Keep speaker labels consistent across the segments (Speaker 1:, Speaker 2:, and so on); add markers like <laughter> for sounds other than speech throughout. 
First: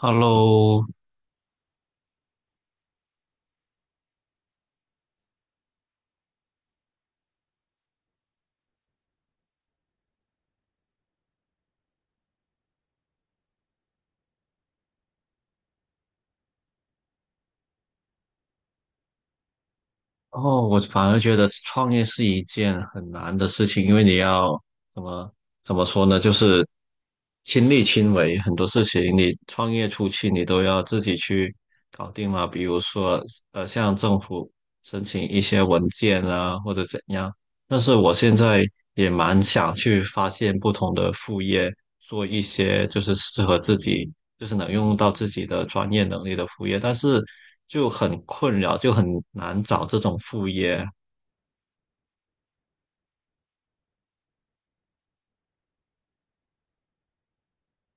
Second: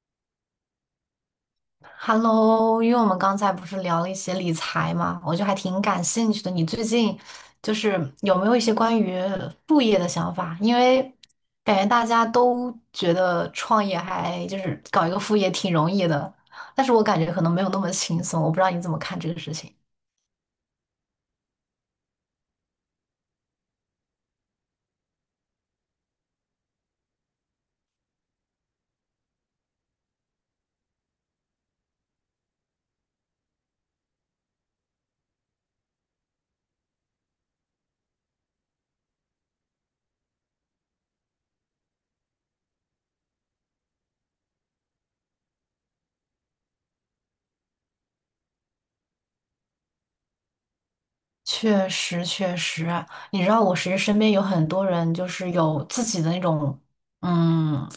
Speaker 1: Hello，
Speaker 2: Hello，因为我们刚才不是聊了一些理财嘛，我就还挺感兴趣的。你最近就是有没有一些关于副业的想法？因为感觉大家都觉得创业还就是搞一个副业挺容易的，但是我感觉可能没有那么轻松。我不知道你怎么看这个事情。
Speaker 1: 哦，我反而觉得创业是一件很难的事情，因为你要怎么怎么说呢，就是亲力亲为，很多事情你创业初期你都要自己去搞定嘛，比如说向政府申请一些文件啊，或者怎样。但是我现在也蛮想去发现不同的副业，做一些就是适合自己就是能用到自己的专业能力的副业，但是就很困扰，就很难找这种副业。
Speaker 2: 确实，确实，你知道，我其实身边有很多人，就是有自己的那种，嗯，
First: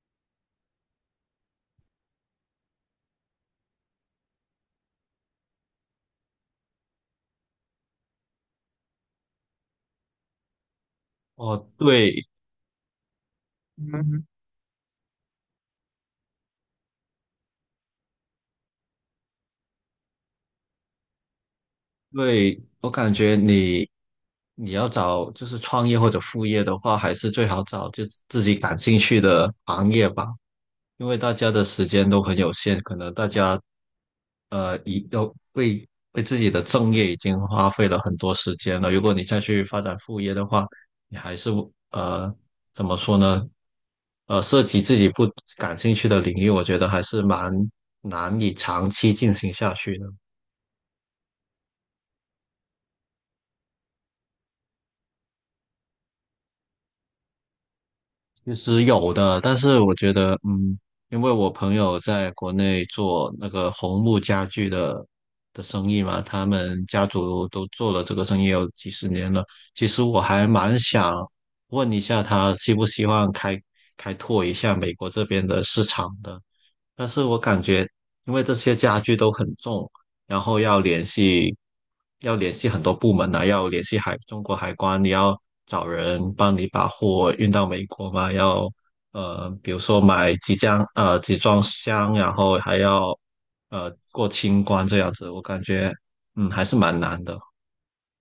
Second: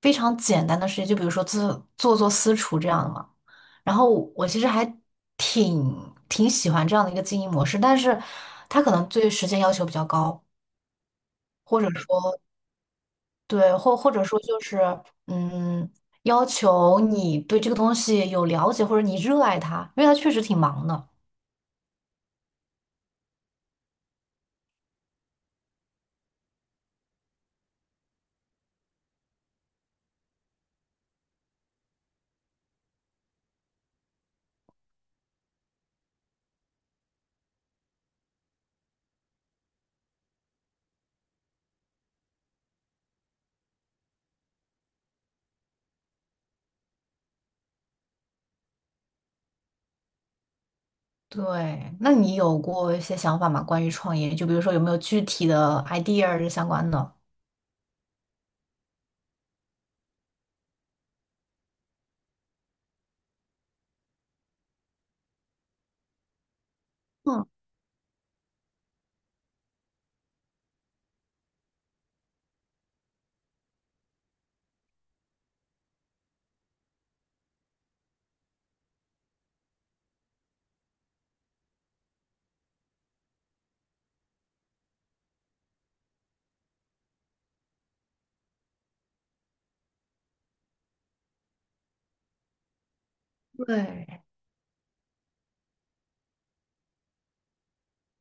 Speaker 2: 非常简单的事情，就比如说做私厨这样的嘛。然后我其实还挺喜欢这样的一个经营模式，但是他可能对时间要求比较高，
Speaker 1: 哦，
Speaker 2: 或者
Speaker 1: 对
Speaker 2: 说对，或者说就是，嗯，要求你对这个东西有了解，或者你热爱它，因为它确实挺忙的。
Speaker 1: 对，我感觉你要找就是创业或者副业的话，还是最好找就自己感兴趣的行业吧。因为大家的时间都很有限，可能大家呃已要为为自己的正业已经花费了很多时间了。如果你再去发展副业的话，你还是呃怎么说呢？涉及自己不感兴趣的领域，我觉得还是蛮难以长期进行下去的。
Speaker 2: 对，那你有过一些想法吗？关于创业，就比如说有没有具体的 idea 是相关的？
Speaker 1: 其实有的，但是我觉得，嗯，因为我朋友在国内做那个红木家具的生意嘛，他们家
Speaker 2: 嗯，
Speaker 1: 族都做了这个生意有几十年了。其实我还蛮想问一下他，希不希望开拓一下美国这边的市场的，但是我感觉，因为这些家具都很重，然后要联系很多部门啊，要联系中国海关，你要找人帮你把货运到美国嘛，要比如说买几箱集装箱，然后还要
Speaker 2: 对，
Speaker 1: 过清关这样子，我感觉还是蛮难的，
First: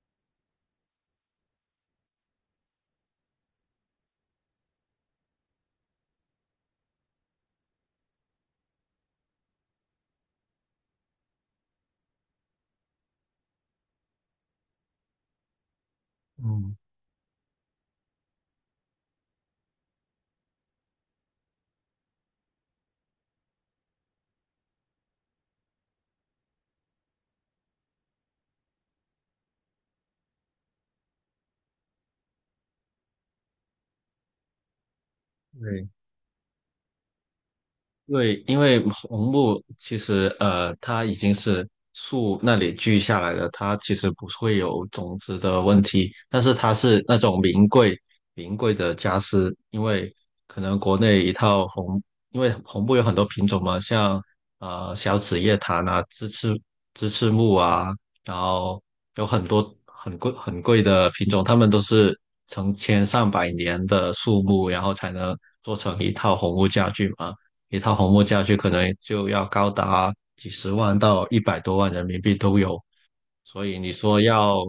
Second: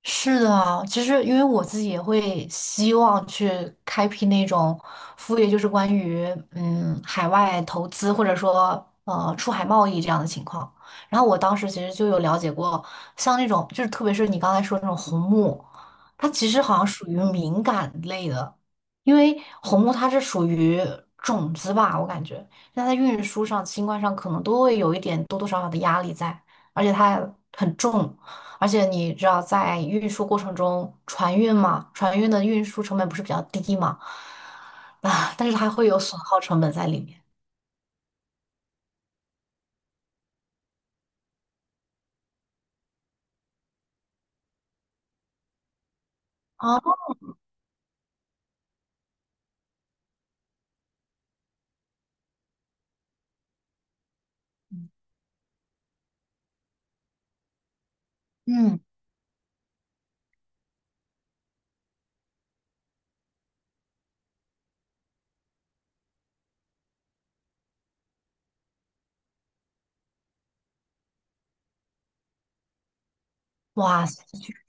Speaker 2: 是的啊，其实因为我自己也会希望去开辟那种副业，就是关于海外投资或者说出海贸易这样的情况。然后我当时其实就有了解过，像那种就是特别是你刚才说那种红木，它其实
Speaker 1: 嗯，
Speaker 2: 好像属于敏感类的，因为红木它是属于种子吧，我感觉那在运输上、清关上可能都会有一点多多少少的压力在，而且它很重。而且你知道，在运输过程中，船运嘛，船运的运输成本不是比较低嘛？<laughs> 啊，但是它会
Speaker 1: 对。
Speaker 2: 有损耗成本在里面。
Speaker 1: 对，因为红木其实它已经是树那里锯下来的，它其实不会有种子的问题，但是它
Speaker 2: 哦，
Speaker 1: 是那种名贵的家私，因为可能国内一套红，因为红木有很多品种嘛，像小紫叶檀啊、鸡翅木啊，然
Speaker 2: 嗯，
Speaker 1: 后有很多很贵很贵的品种，它们都是成千上百年的树木，然后才能做成一套红木家具嘛。一套红木家具可能就要高达几十万到一百多万人民币都有。所以你
Speaker 2: 哇
Speaker 1: 说
Speaker 2: 塞，
Speaker 1: 要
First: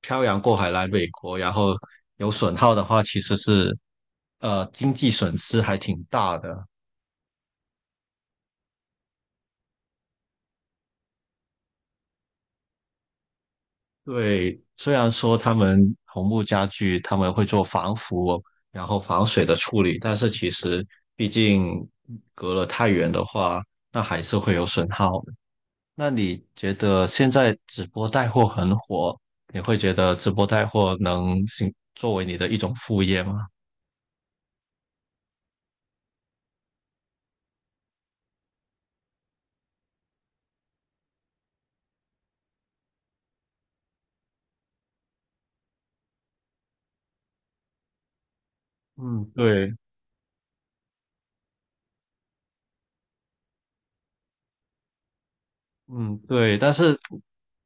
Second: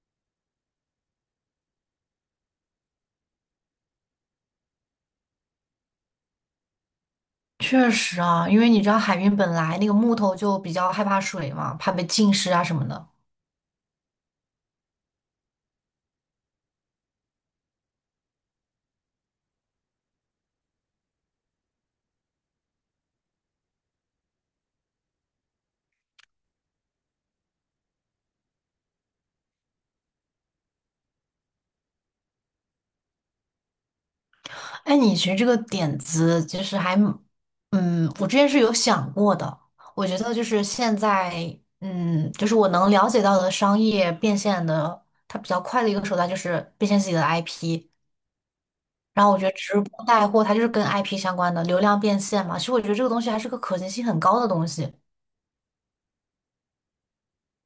Speaker 1: 漂洋过海来美国，然后有损耗的话，其实是经济损失还挺大的。
Speaker 2: 确实啊，因为你知道海运本来那个木头就比较害怕水嘛，怕被浸湿啊什么的。
Speaker 1: 对，虽然说他们红木家具他们会做防腐，然后防水的处理，但是其实毕竟隔了太远的话，那还是会有损耗。那你觉得现在直播带货很火，你会觉得直播带货能行作为你的一种副业吗？
Speaker 2: 哎，你其实这个点子其实还蛮我之前是有想过的。我觉得就是现在，就是我能了解到的商业变现的，它比较快的一个手段就是变现自己的 IP。然
Speaker 1: 嗯，
Speaker 2: 后我觉得
Speaker 1: 对，
Speaker 2: 直播带货它就是跟 IP 相关的流量变现嘛，其实我觉得这个东西还是个可行性很高的东西。
Speaker 1: 嗯，对，但是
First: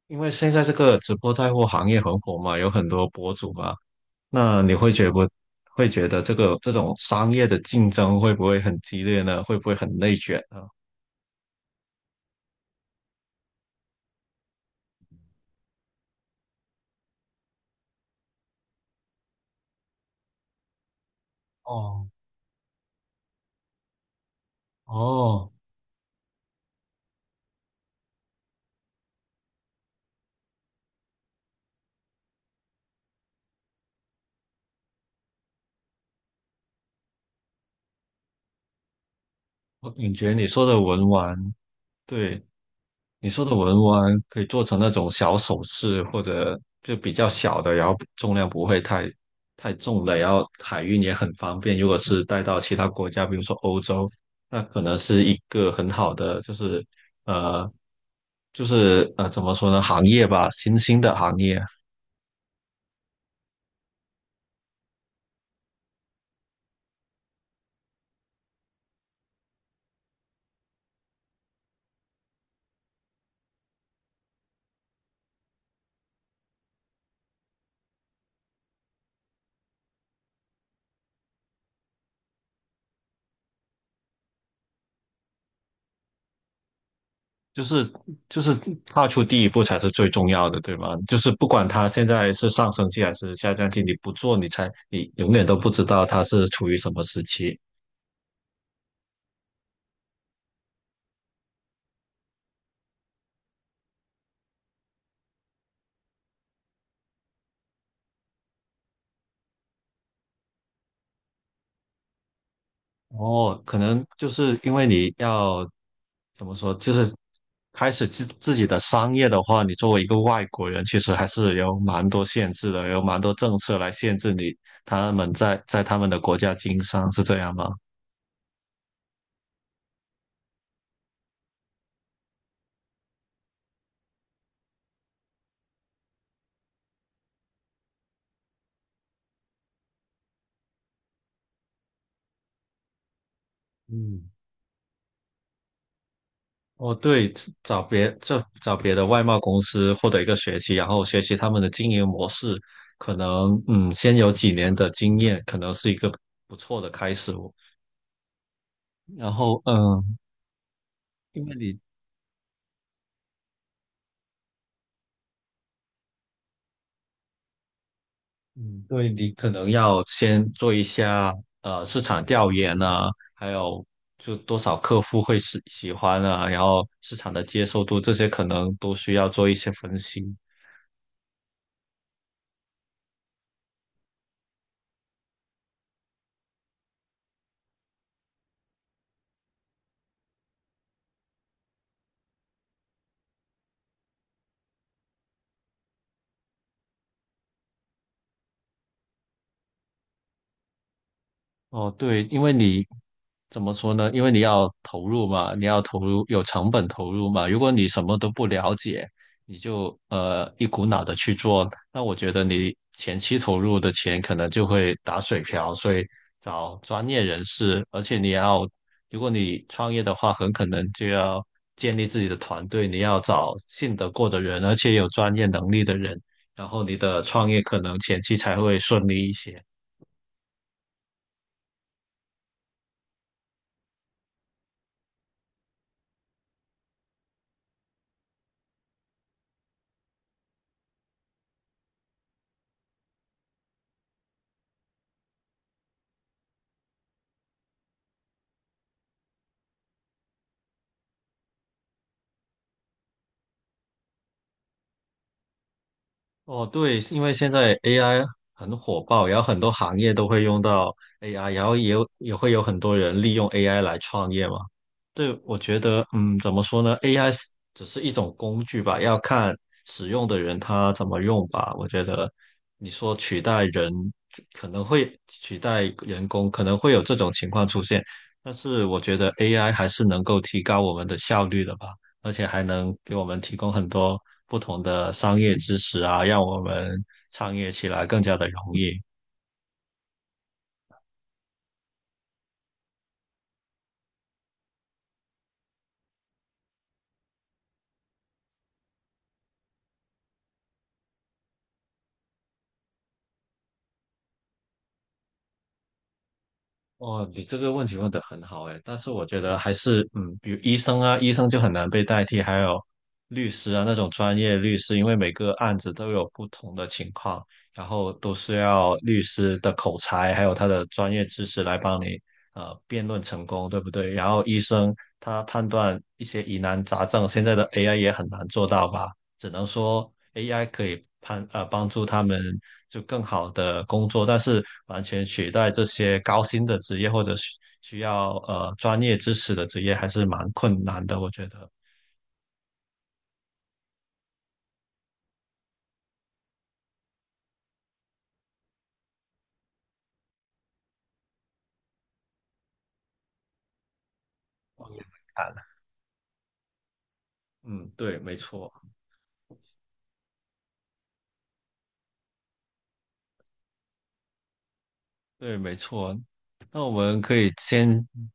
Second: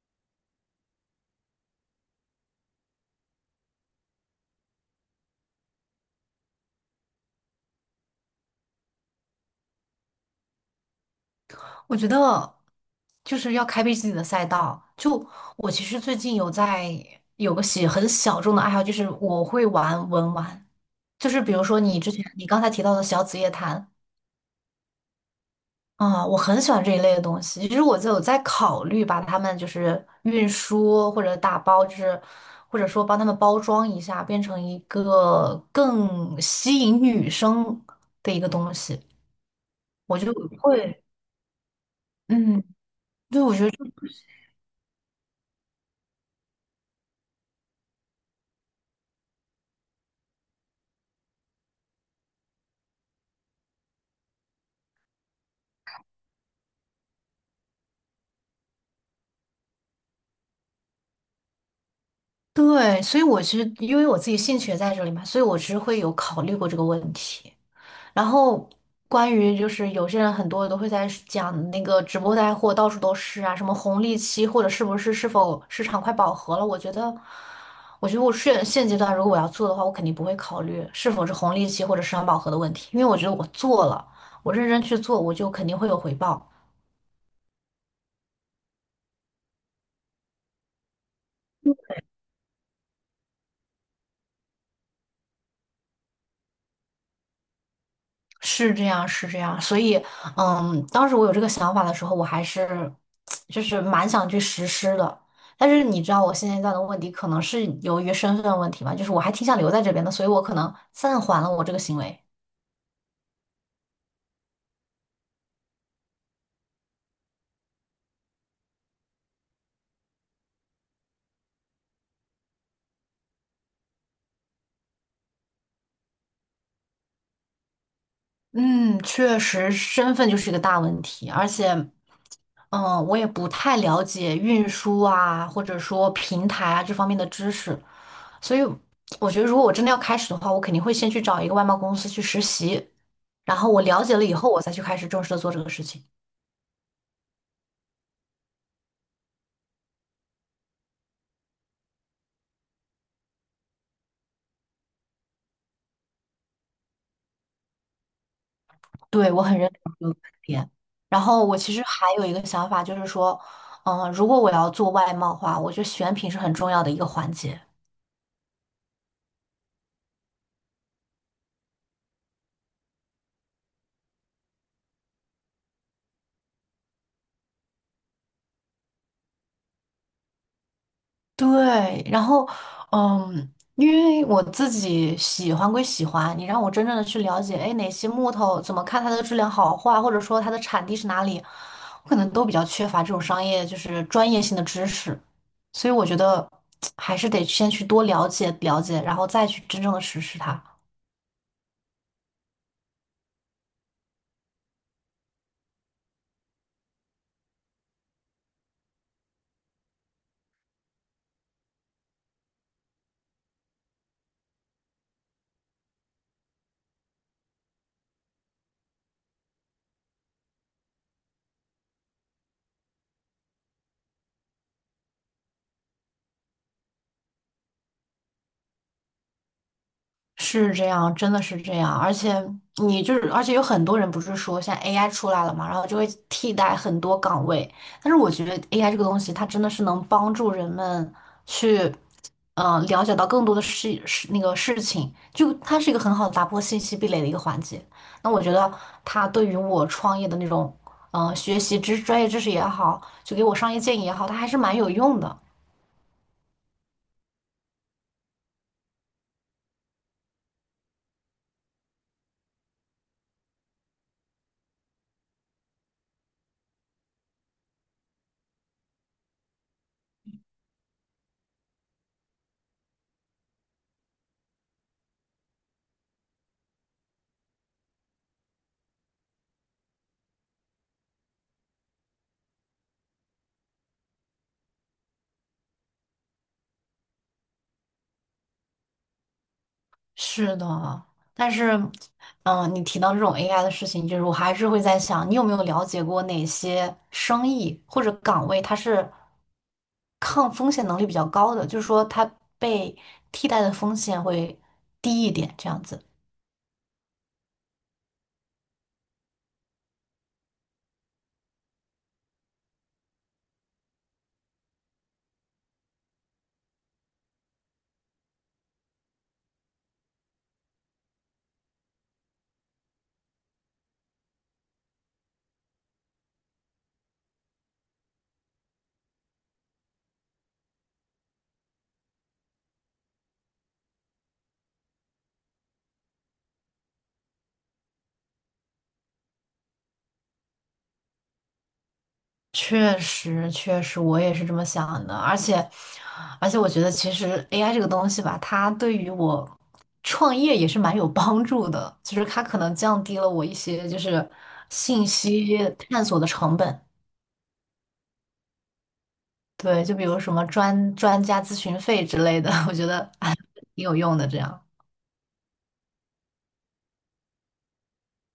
Speaker 1: 因为现在这个直播带货行业很火嘛，有很多博主嘛，那你不会觉得这个这种商业的竞争会不会很激烈呢？会不会很内卷呢？
Speaker 2: 我觉得就是要开辟自己的赛道。就我其实最近有个很小众的爱好，就是我会玩文玩，就是比如说你
Speaker 1: 哦
Speaker 2: 之前你刚才提到的小紫夜谭，
Speaker 1: 哦，
Speaker 2: 啊，我很喜欢这一类的东西。其实我就有在考虑把它们就是运输或者打包，就是或者说帮他们包装一下，变成一个更吸引女生的一个东西。
Speaker 1: 我感
Speaker 2: 我就
Speaker 1: 觉你说的
Speaker 2: 会，
Speaker 1: 文玩，对，
Speaker 2: 嗯，
Speaker 1: 你
Speaker 2: 对，
Speaker 1: 说
Speaker 2: 我
Speaker 1: 的
Speaker 2: 觉得
Speaker 1: 文玩可以做成那种小首饰，或者就比较小的，然后重量不会太重的，然后海运也很方便。如果是带到其他国家，比如说欧洲，那可能是一个很好的，呃，怎么说呢，行业吧，新兴的行业，
Speaker 2: 对，所以我其实因为我自己兴趣也在这里嘛，所以我其实会有考虑过这个问题。然后关于就是有些人很多都会在讲那个直播带货到处都是啊，什么红利期或者是否市场快饱和了？我觉得，我觉得我现阶段如果我要做的话，我肯定不会考虑是否是红利期或者市场饱和的问题，因为我觉得我做了，我认真去做，我就肯定会有回报。
Speaker 1: 就是就是踏出第一步才是最重要的，对吗？就是不管它现在是上升期还是下降期，你不做，你才你永远都不知道它是处于什么时期。
Speaker 2: 是这样，是这样，所以，当时我有这个想法的时候，我还是就是蛮想去实施的。但是你知道，我现阶段的问题可能是由于身份问题嘛，就是我还挺想留在这边的，所以我可能暂缓了我这个行为。
Speaker 1: 哦，可能就是因为你要怎么说，就是开始自己的商业的话，你作为一个外国人，其实还是有蛮多限制的，有蛮多政策来限制他们在他们的国家经商，是这样吗？
Speaker 2: 嗯，确实，身份就是一个大问题，而且。我也不太了解运输啊，或者说平台啊这方面的知识，所以我觉得如果我真的要开始的话，我肯定会先去找一个外贸公司去实习，然后我了解了
Speaker 1: 嗯。
Speaker 2: 以后，我再去开始正式的做这个事情。
Speaker 1: 哦，对，找别就找别的外贸公司获得一个学习，然后学习他们的经营模式，可能先有几年的经验，可能是一个不错的开始哦。然
Speaker 2: 对，我很
Speaker 1: 后
Speaker 2: 认同这个观点。然
Speaker 1: 因
Speaker 2: 后
Speaker 1: 为
Speaker 2: 我其
Speaker 1: 你。
Speaker 2: 实还有一个想法，就是说，如果我要做外贸的话，我觉得选品是很重要的一个环节。
Speaker 1: 嗯，对，你可能要先做一下市场调研啊，还有就多少客户会喜欢啊，然后市场的接受度这些可能都需要做一些分析。
Speaker 2: 对，然后，因为我自己喜欢归喜欢，你让我真正的去了解，哎，哪些木头怎么看它的质量好坏，或者说它的产地是哪里，我可能都比较缺乏这种商业就是专业性的知识，所以我觉得 <tsk> 还是得先去多了解了解，然后再去真正的实施它。
Speaker 1: 哦，对，因为你怎么说呢？因为你要投入嘛，你要投入有成本投入嘛。如果你什么都不了解，你就一股脑的去做，那我觉得你前期投入的钱可能就会打水漂。所以找专业人士，而且你要，如果你创业的话，很可能就要建立自己的团队，你要找信得过的人，而且有专业能力的人，然后你的创业可能前期才会顺利一些。
Speaker 2: 是这样，真的是这样，而且你就是，而且有很多人不是说现在 AI 出来了嘛，然后就会替代很多岗位，但是我觉得 AI 这个东西，它真的是能帮助人们去，嗯、了解到更多的那个事情，就它是一个很好的打破信息壁垒的一个环节。那我觉得它对于我创业的那种，嗯、学习专业知识也好，就给我商业建议也好，它还是蛮有用的。
Speaker 1: 哦，对，是因为现在 AI 很火爆，然后很多行业都会用到 AI，然后也有也会有很多人利用 AI 来创业嘛。对，我觉得，嗯，怎么说呢？AI 只是一种工具吧，要看使用的人他怎么用吧。我觉得你说取代人可能会取代人工，可能会有这种情况出现，但是我觉得 AI 还是能够提高我们的效率的吧。而且还能给我们提供很多不同的商业知识啊，让我们创业起来更加的容易。
Speaker 2: 是的，但是，你提到这种 AI 的事情，就是我还是会在想，你有没有了解过哪些生意或者岗位，它是抗风险能力比较高的，就是说它被替代的风险会低一点，这样子。
Speaker 1: 哦，你这个问题问得很好诶，但是我觉得还是，嗯，比如医生啊，医生就很难被代替，还有律师啊那种专业律师，因为每个案子都有不同的情况，然后都是要律师的口才还有他的专业知识来帮你辩论成功，对不对？然后医生他判断一些疑难杂症，现在的 AI 也很难做到吧？只能说 AI 可以帮助他们就更好的工作，但是完全取代这些高薪的职业或者需要专业知识的职业还是蛮困难的，我觉得。
Speaker 2: 确实，确实，我也是这么想的。而且，而且，我觉得其实 AI 这个东西吧，它对于我创业也是蛮有帮助的，就是它可能降低了我一些就是信息探索的成本。
Speaker 1: 嗯，对，没错，
Speaker 2: 对，就比如什么专家咨询费之类的，<laughs> 我觉得啊挺有用的。这样，
Speaker 1: 对，没错。那我们可以先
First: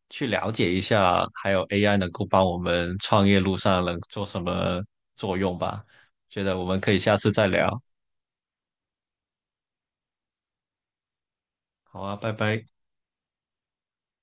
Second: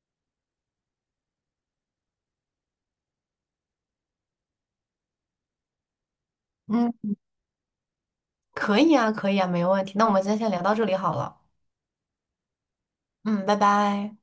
Speaker 1: 去了解一下，还有 AI 能够帮我们创业路上能做什么作用吧？觉得我们可
Speaker 2: 嗯，
Speaker 1: 以下次再聊。
Speaker 2: 可以啊，可以啊，没问题。那我们今天先聊到这里好了。
Speaker 1: 好啊，拜拜。
Speaker 2: 嗯，拜拜。